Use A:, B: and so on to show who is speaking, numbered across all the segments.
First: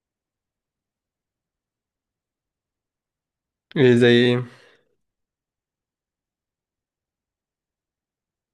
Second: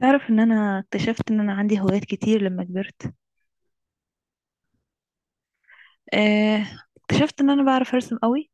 A: تعرف ان انا اكتشفت ان انا عندي هوايات كتير لما كبرت.
B: ايه؟ زي ايه؟
A: آه، اكتشفت ان انا بعرف ارسم قوي.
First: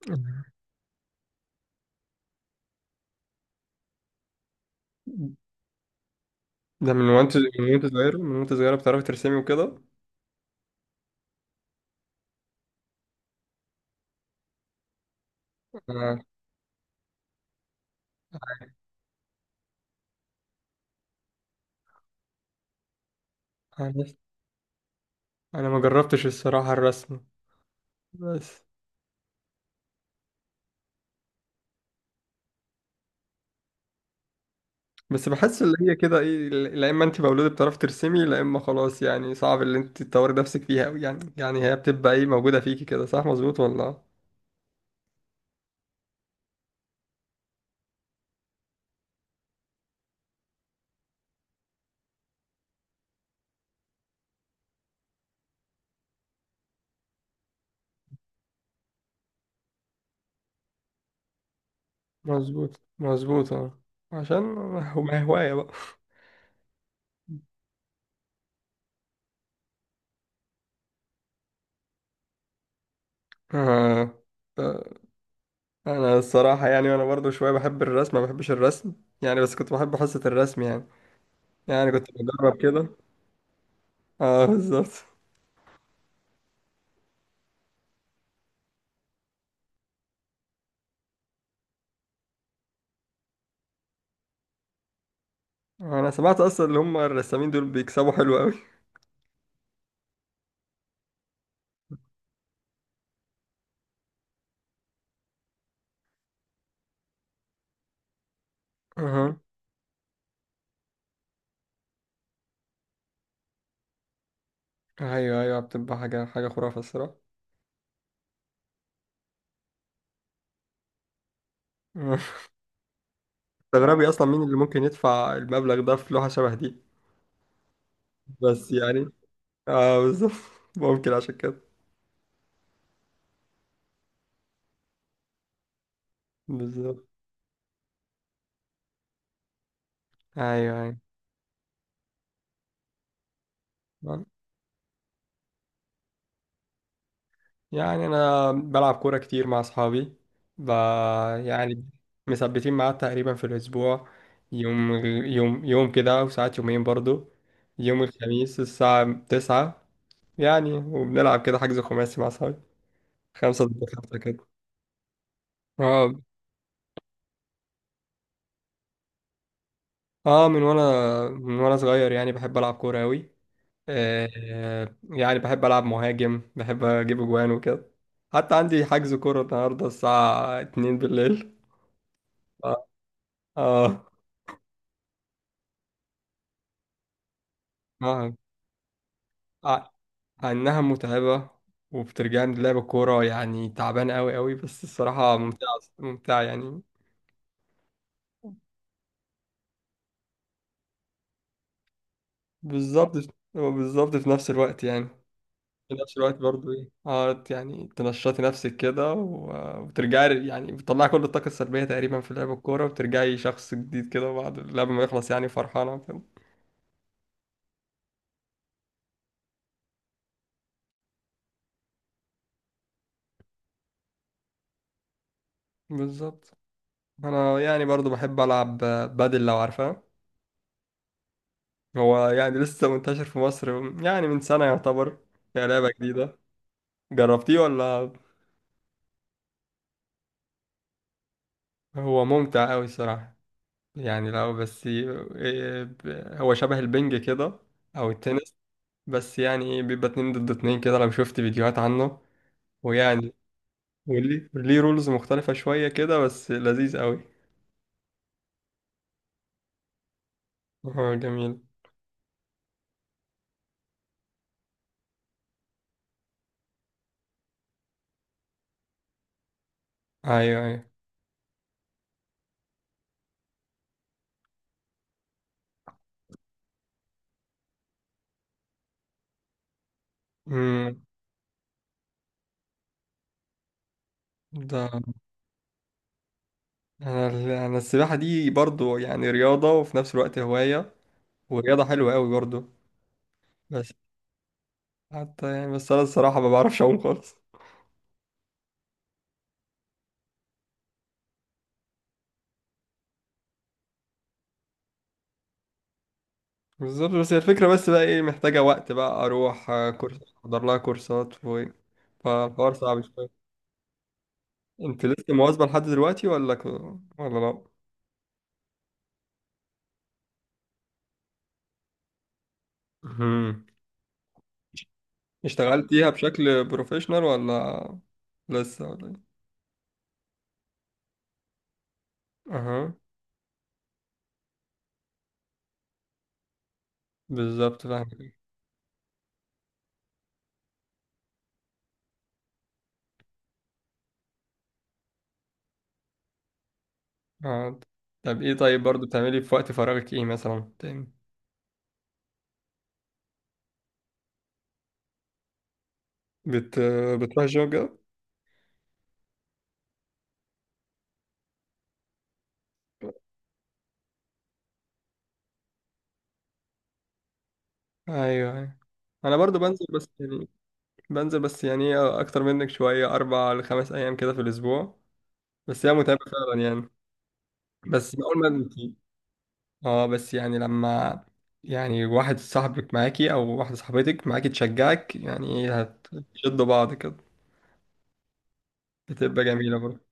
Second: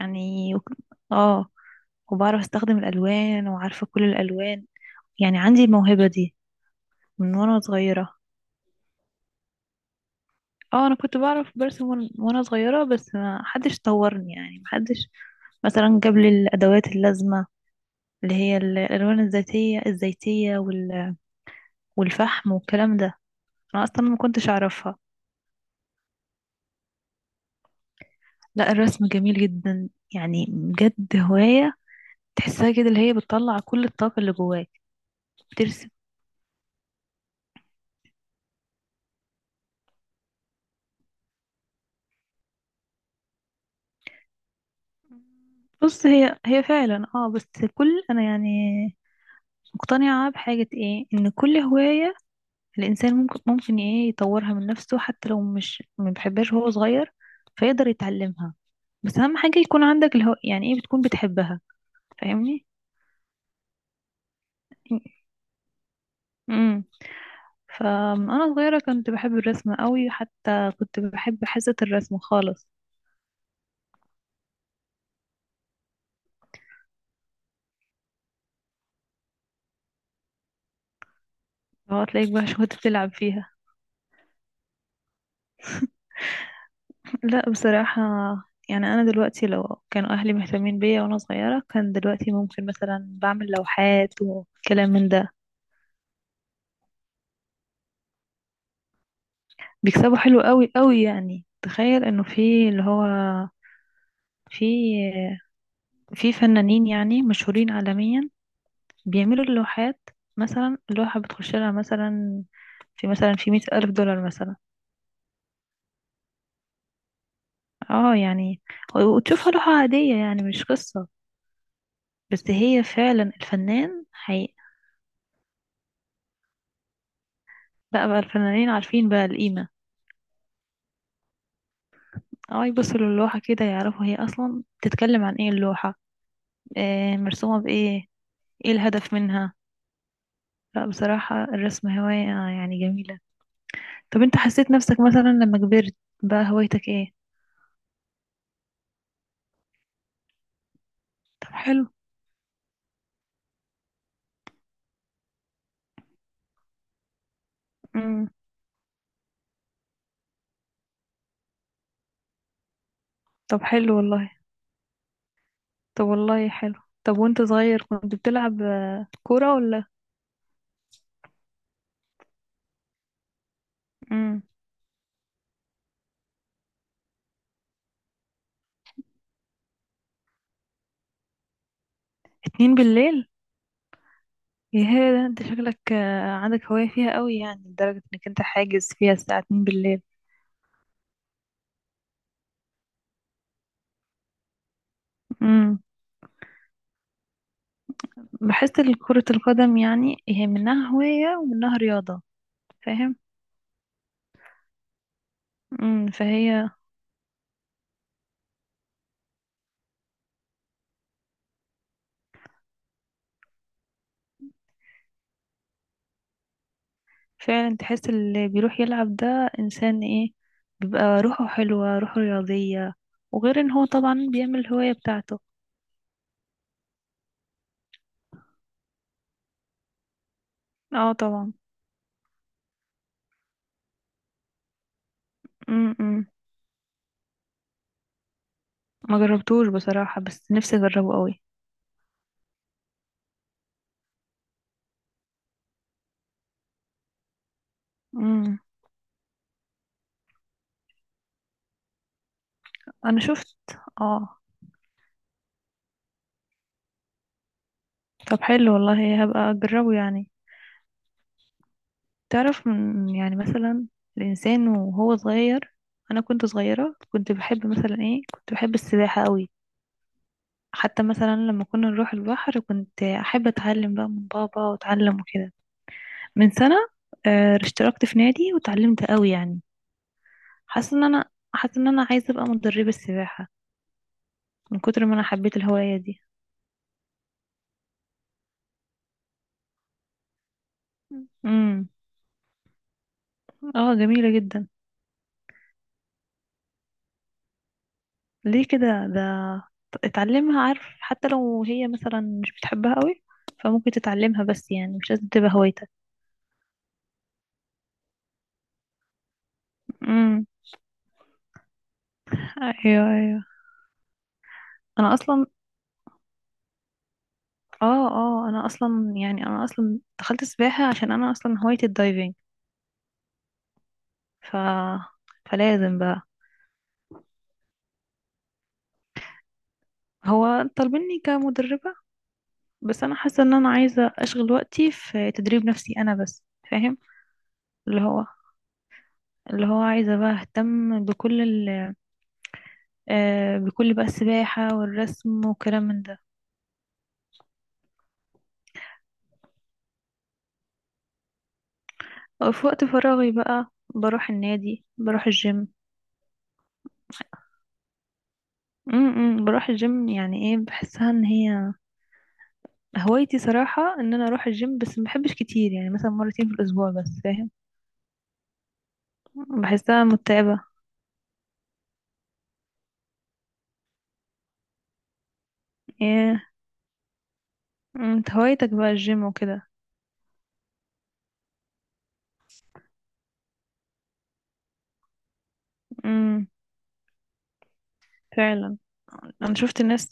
A: يعني اه وبعرف استخدم الالوان وعارفة كل الالوان. يعني عندي الموهبة دي
B: ده
A: من وانا صغيرة.
B: من وانت صغيرة بتعرفي ترسمي وكده.
A: اه انا كنت بعرف برسم وانا صغيرة، بس ما حدش طورني، يعني ما حدش مثلا جاب
B: انا
A: لي الادوات اللازمة، اللي هي الالوان الذاتية الزيتية والفحم والكلام ده. انا اصلا
B: انا
A: ما كنتش اعرفها.
B: أنا ما جربتش الصراحة الرسم. بس
A: لا، الرسم جميل جدا، يعني بجد هواية تحسها كده، اللي هي بتطلع كل الطاقة اللي جواك.
B: بس بحس اللي
A: ترسم.
B: هي كده ايه، لا اما انت مولودة بتعرفي ترسمي، لا اما خلاص يعني صعب اللي انت تطوري نفسك فيها أوي يعني هي بتبقى ايه موجودة فيكي كده، صح؟ مظبوط ولا؟
A: بص، هي فعلا، اه، بس كل انا يعني مقتنعة بحاجة ايه؟ ان كل هواية الانسان ممكن ايه، يطورها من نفسه حتى لو مش ما بيحبهاش وهو صغير، فيقدر يتعلمها. بس اهم حاجة يكون عندك يعني ايه، بتكون بتحبها. فاهمني؟
B: مظبوط، مظبوط، اه. عشان هو، ما هي هواية بقى.
A: امم. فانا صغيرة كنت بحب الرسم قوي، حتى كنت بحب حصة الرسم خالص.
B: آه. آه. انا الصراحة يعني وانا برضو شوية بحب الرسم، ما بحبش الرسم يعني، بس كنت بحب حصة الرسم يعني
A: هو
B: كنت
A: تلاقيك بقى
B: بجرب
A: شوية
B: كده.
A: بتلعب فيها.
B: اه، بالظبط.
A: لا بصراحة، يعني أنا دلوقتي لو كانوا أهلي مهتمين بيا وأنا صغيرة، كان دلوقتي ممكن مثلا بعمل لوحات وكلام من ده.
B: انا سمعت اصلا اللي هم الرسامين دول بيكسبوا حلو قوي.
A: بيكسبوا حلو قوي قوي، يعني تخيل إنه في اللي هو في في فنانين يعني مشهورين عالميا
B: اها.
A: بيعملوا اللوحات، مثلا اللوحة بتخش لها مثلا في 100,000 دولار مثلا.
B: ايوه، ايوه، بتبقى حاجه، حاجه خرافه الصراحه.
A: اه يعني وتشوفها لوحة عادية، يعني مش قصة.
B: أها.
A: بس هي فعلا الفنان
B: تستغربي اصلا مين
A: حقيقة.
B: اللي ممكن يدفع المبلغ ده في لوحه شبه دي.
A: لا بقى، الفنانين
B: بس يعني،
A: عارفين بقى القيمة.
B: اه، بالظبط. ممكن عشان كده.
A: اه، يبصوا للوحة كده يعرفوا هي أصلا بتتكلم عن ايه اللوحة،
B: بالظبط.
A: آه، مرسومة بإيه، ايه الهدف منها. لا
B: ايوه،
A: بصراحة الرسم هواية يعني جميلة. طب
B: ايوه،
A: انت حسيت نفسك مثلا لما كبرت، بقى هوايتك ايه؟
B: يعني انا بلعب كوره كتير مع اصحابي. ب...
A: طب حلو.
B: يعني مثبتين ميعاد تقريبا في الاسبوع يوم، يوم، يوم كده، وساعات يومين برضو. يوم
A: مم.
B: الخميس الساعه 9. يعني وبنلعب كده حجز خماسي مع اصحابي،
A: طب
B: خمسة ضد
A: حلو
B: خمسة
A: والله.
B: كده.
A: طب
B: اه،
A: والله حلو. طب وانت صغير كنت بتلعب كورة ولا؟
B: اه. من وانا صغير يعني بحب العب كوره قوي.
A: مم.
B: آه يعني بحب العب مهاجم، بحب اجيب اجوان وكده. حتى عندي حجز كوره النهارده الساعه 2 بالليل. اه.
A: اتنين بالليل؟
B: اه.
A: يا ده، انت شكلك عندك هواية فيها قوي، يعني لدرجة انك
B: آه.
A: انت حاجز فيها الساعة اتنين
B: ع-
A: بالليل
B: عنها متعبة، وبترجعني لعب الكورة يعني تعبان قوي قوي، بس الصراحة ممتعة،
A: مم.
B: ممتعة يعني.
A: بحس إن كرة القدم يعني هي منها هواية ومنها رياضة. فاهم.
B: بالظبط. هو بالظبط في نفس الوقت يعني. في نفس الوقت
A: فهي
B: برضو ايه، يعني تنشطي نفسك كده، وترجعي يعني بتطلعي كل الطاقة السلبية تقريبا في لعب الكورة، وبترجعي شخص جديد كده بعد اللعب ما يخلص، يعني فرحانة كده.
A: فعلا تحس اللي بيروح يلعب ده إنسان ايه، بيبقى روحه حلوة، روحه رياضية، وغير ان هو طبعا بيعمل الهواية بتاعته.
B: بالظبط. انا يعني برضو بحب العب بادل، لو عارفها.
A: اه طبعا.
B: هو يعني لسه منتشر في مصر، يعني من سنة يعتبر، هي لعبة
A: امم. امم.
B: جديدة. جربتيه ولا؟
A: ما جربتوش بصراحة، بس نفسي اجربه قوي.
B: هو ممتع أوي الصراحة. يعني لو بس إيه، هو شبه البنج كده، أو التنس.
A: امم.
B: بس يعني إيه، بيبقى اتنين ضد اتنين كده لو شفت فيديوهات عنه،
A: انا
B: ويعني
A: شفت، اه.
B: وليه رولز مختلفة شوية كده، بس لذيذ أوي.
A: طب حلو والله، هبقى اجربه يعني.
B: هو جميل.
A: تعرف يعني مثلا الإنسان وهو صغير، أنا كنت صغيرة كنت بحب مثلا إيه، كنت بحب السباحة قوي.
B: أيوه، أيوه.
A: حتى مثلا لما كنا نروح البحر كنت أحب أتعلم بقى من بابا وأتعلم وكده. من سنة آه، اشتركت في نادي وتعلمت قوي يعني. حاسة
B: أمم،
A: إن أنا، حاسة إن أنا عايزة أبقى مدربة السباحة من
B: ده
A: كتر ما أنا حبيت الهواية دي.
B: أنا السباحة دي برضو يعني رياضة وفي نفس الوقت هواية، ورياضة
A: امم.
B: حلوة أوي برضو. بس
A: اه جميلة جدا.
B: حتى يعني، بس أنا الصراحة ما بعرفش أعوم خالص.
A: ليه كده ده؟ اتعلمها، عارف، حتى لو هي مثلا مش بتحبها قوي، فممكن تتعلمها، بس يعني مش لازم تبقى هوايتك.
B: بالظبط، بس هي الفكرة، بس بقى ايه، محتاجة وقت بقى اروح آه، كورس،
A: امم.
B: احضر لها كورسات فالحوار صعب
A: ايوه
B: شوية.
A: ايوه.
B: انت
A: انا
B: لسه
A: اصلا
B: مواظبة لحد دلوقتي ولا ولا؟ لا.
A: اه اه انا اصلا يعني انا اصلا دخلت سباحة عشان انا اصلا هوايتي الدايفنج.
B: مهم.
A: ف فلازم
B: اشتغلتيها
A: بقى.
B: بشكل بروفيشنال ولا لسه ولا ايه؟
A: هو طالبيني كمدربة،
B: اها.
A: بس انا حاسة ان انا عايزة اشغل وقتي في تدريب نفسي انا بس. فاهم.
B: بالظبط
A: اللي هو
B: فاهم.
A: اللي هو عايزة بقى اهتم آه، بكل بقى السباحة والرسم وكلام من ده.
B: اه. طب ايه، طيب برضو بتعملي في وقت فراغك ايه مثلا تاني؟
A: في وقت فراغي بقى بروح النادي، بروح الجيم.
B: بت... بتروحي الجيم كده؟
A: امم. بروح الجيم يعني، ايه، بحسها ان هي هوايتي صراحة ان انا اروح الجيم، بس ما بحبش كتير، يعني مثلا مرتين في الاسبوع بس، فاهم؟
B: ايوه، ايوه. انا برضو
A: بحسها متعبة.
B: بنزل بس يعني اكتر منك شويه، 4-5 ايام كده في الاسبوع، بس هي متعبة
A: ايه.
B: فعلا يعني.
A: مم،
B: بس
A: انت
B: اول ما
A: هوايتك
B: انت،
A: بقى الجيم وكده.
B: اه بس يعني لما يعني واحد صاحبك معاكي او واحدة صاحبتك معاكي تشجعك، يعني ايه،
A: امم.
B: هتشدوا بعض كده.
A: فعلا.
B: بتبقى
A: انا
B: جميلة
A: شفت
B: برضه.
A: ناس،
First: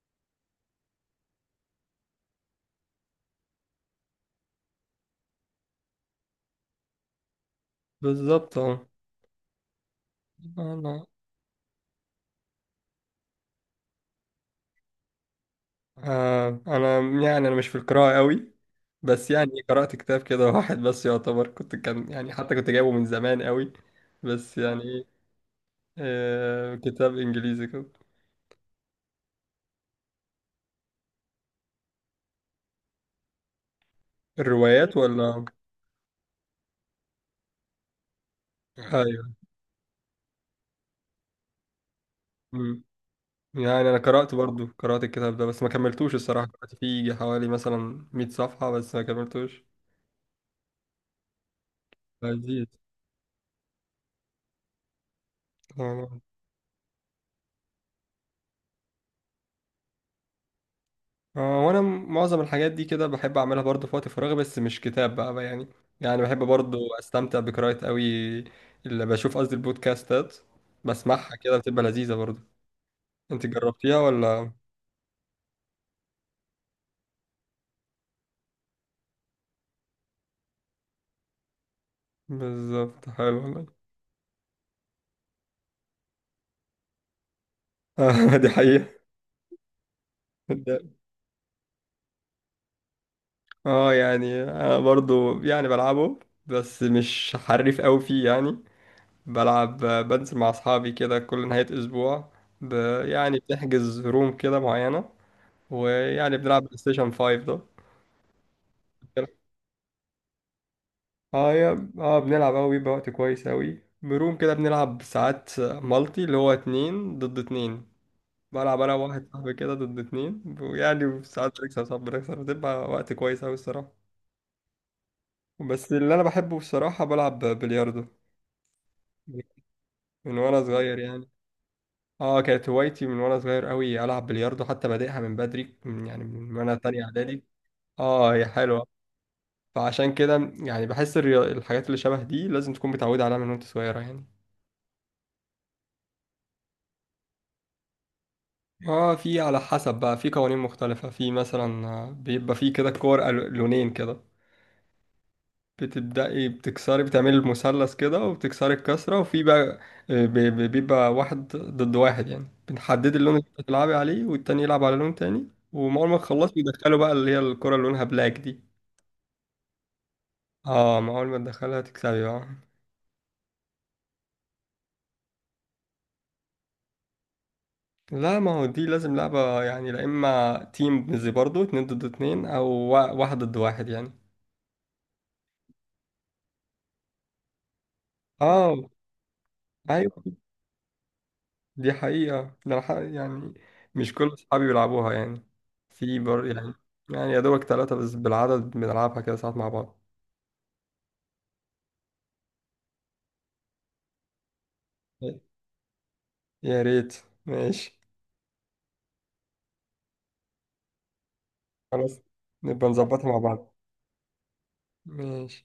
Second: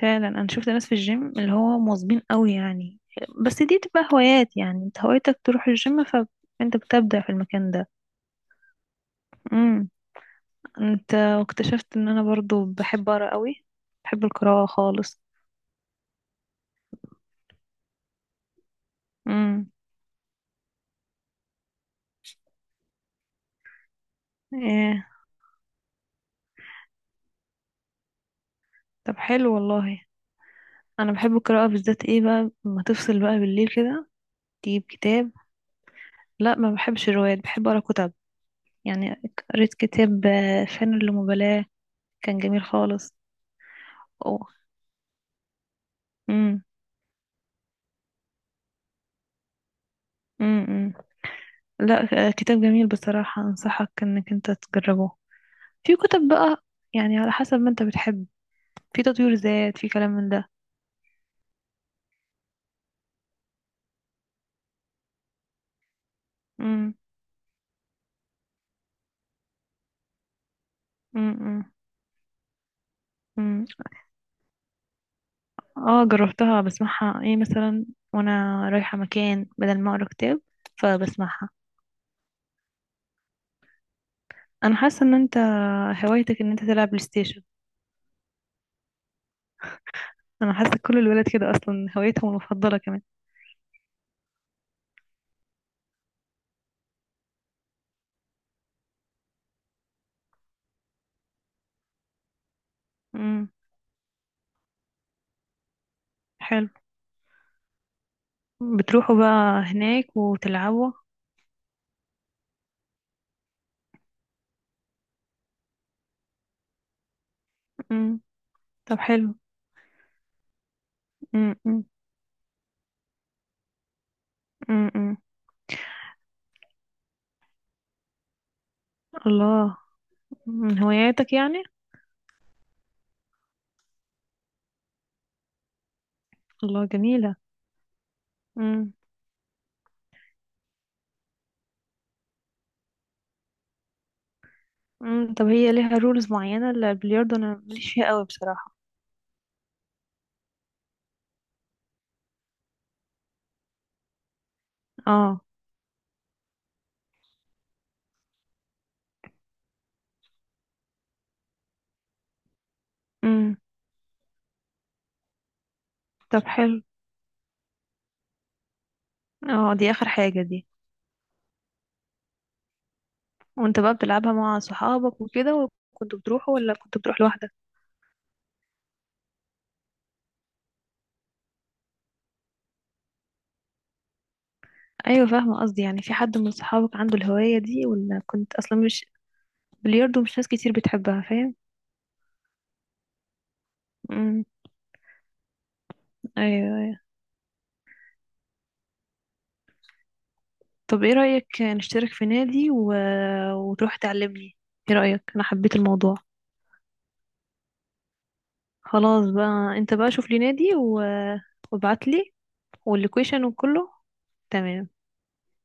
A: فعلا انا شفت ناس في الجيم اللي هو مواظبين قوي يعني. بس دي تبقى هوايات، يعني انت هوايتك تروح الجيم فانت بتبدع في المكان
B: بالظبط اه.
A: ده.
B: انا
A: انت، واكتشفت ان انا برضو بحب اقرا قوي، بحب القراءة خالص.
B: آه انا يعني انا مش في القراءة قوي، بس يعني
A: امم.
B: قرأت كتاب كده واحد بس يعتبر، كنت كان يعني، حتى كنت جايبه من زمان قوي، بس يعني ايه،
A: ايه.
B: كتاب انجليزي كده.
A: طب حلو والله. انا بحب القراءة بالذات ايه بقى لما تفصل بقى بالليل كده، تجيب
B: الروايات
A: كتاب.
B: ولا؟
A: لا ما بحبش روايات، بحب اقرا كتب يعني.
B: ايوه.
A: قريت كتاب آه، فن اللامبالاة، كان جميل خالص.
B: يعني انا قرأت
A: اوه.
B: برضو، قرأت الكتاب ده بس ما كملتوش الصراحة،
A: امم.
B: قرأت فيه حوالي مثلا 100 صفحة بس ما كملتوش.
A: امم. لا آه، كتاب
B: لذيذ.
A: جميل بصراحة، انصحك انك انت تجربه. في
B: آه.
A: كتب بقى، يعني على حسب ما انت بتحب، في تطوير ذات، في كلام من ده.
B: آه. وانا معظم الحاجات دي كده بحب اعملها برضو في وقت فراغي، بس مش كتاب بقى يعني بحب برضو
A: امم.
B: استمتع بقراءة قوي. اللي بشوف، قصدي البودكاستات، بسمعها كده بتبقى لذيذة برضو. انت
A: امم.
B: جربتيها ولا؟
A: اه جربتها، بسمعها ايه مثلا وانا رايحة مكان بدل ما اقرا كتاب، فبسمعها.
B: بالظبط. حلو والله.
A: انا حاسة ان انت هوايتك ان انت تلعب بلاي ستيشن.
B: آه. دي حقيقة.
A: انا حاسة
B: ده-
A: كل الولاد كده اصلا هوايتهم المفضلة كمان.
B: اه يعني انا برضو يعني بلعبه، بس مش حريف قوي فيه يعني. بلعب، بنزل مع أصحابي كده كل نهاية أسبوع، ب... يعني
A: امم.
B: بنحجز روم كده معينة، ويعني بنلعب
A: حلو.
B: بلاي ستيشن 5 ده.
A: بتروحوا بقى هناك وتلعبوا؟
B: اه، يا، بنلعب أوي، بيبقى وقت كويس أوي بروم كده، بنلعب ساعات مالتي اللي هو اتنين ضد اتنين.
A: امم.
B: بلعب أنا
A: طب
B: وواحد
A: حلو.
B: صاحبي كده ضد اتنين، ويعني
A: امم.
B: ساعات بنكسب
A: امم.
B: ساعات بنكسب، بتبقى وقت كويس أوي الصراحة.
A: امم. أمم.
B: بس اللي أنا بحبه الصراحة، بلعب بلياردو.
A: الله.
B: من وأنا
A: من
B: صغير يعني.
A: هواياتك يعني؟
B: اه، كانت هوايتي من وانا صغير قوي العب بلياردو، حتى بادئها من بدري، من وانا
A: الله
B: تانية
A: جميلة.
B: اعدادي. اه، هي حلوة.
A: امم.
B: فعشان كده يعني بحس الحاجات اللي شبه دي لازم تكون متعودة عليها من وانت صغيرة يعني.
A: امم. طب هي ليها رولز معينة البلياردو؟ انا ماليش فيها قوي بصراحة.
B: اه، في على حسب بقى، في قوانين مختلفة، في مثلا آه، بيبقى في كده كور لونين كده.
A: اه.
B: بتبدأي بتكسري، بتعملي المثلث كده وبتكسري الكسرة، وفي بقى بيبقى واحد ضد واحد، يعني بنحدد اللون اللي
A: امم.
B: بتلعبي عليه والتاني يلعب على لون تاني. وأول ما
A: طب
B: تخلصي
A: حلو.
B: يدخلوا بقى اللي هي الكرة اللي لونها بلاك دي.
A: اه دي اخر حاجة دي.
B: اه، ما اول ما تدخلها تكسبي بقى.
A: وانت بقى بتلعبها مع صحابك وكده؟ وكنت بتروح ولا كنت بتروح لوحدك؟
B: لا، ما هو دي لازم لعبة يعني، لا اما تيم زي برضو اتنين ضد اتنين، او واحد ضد واحد يعني.
A: ايوه، فاهمه قصدي، يعني في حد من صحابك عنده الهوايه دي ولا كنت اصلا
B: اه،
A: مش؟ بلياردو
B: ايوه.
A: مش ناس كتير بتحبها، فاهم؟
B: دي حقيقة، ده يعني مش كل
A: امم.
B: اصحابي بيلعبوها يعني. في بر يعني،
A: ايوه ايوه.
B: يا دوبك ثلاثة بس بالعدد بنلعبها كده ساعات مع بعض.
A: طب ايه رايك نشترك في نادي وتروح تعلمني؟ ايه رايك؟ انا حبيت الموضوع.
B: يا ريت. ماشي.
A: خلاص بقى، انت بقى شوف لي نادي وابعت
B: خلاص،
A: لي
B: نبقى نظبطها مع
A: واللوكيشن
B: بعض.
A: وكله. تمام.
B: ماشي.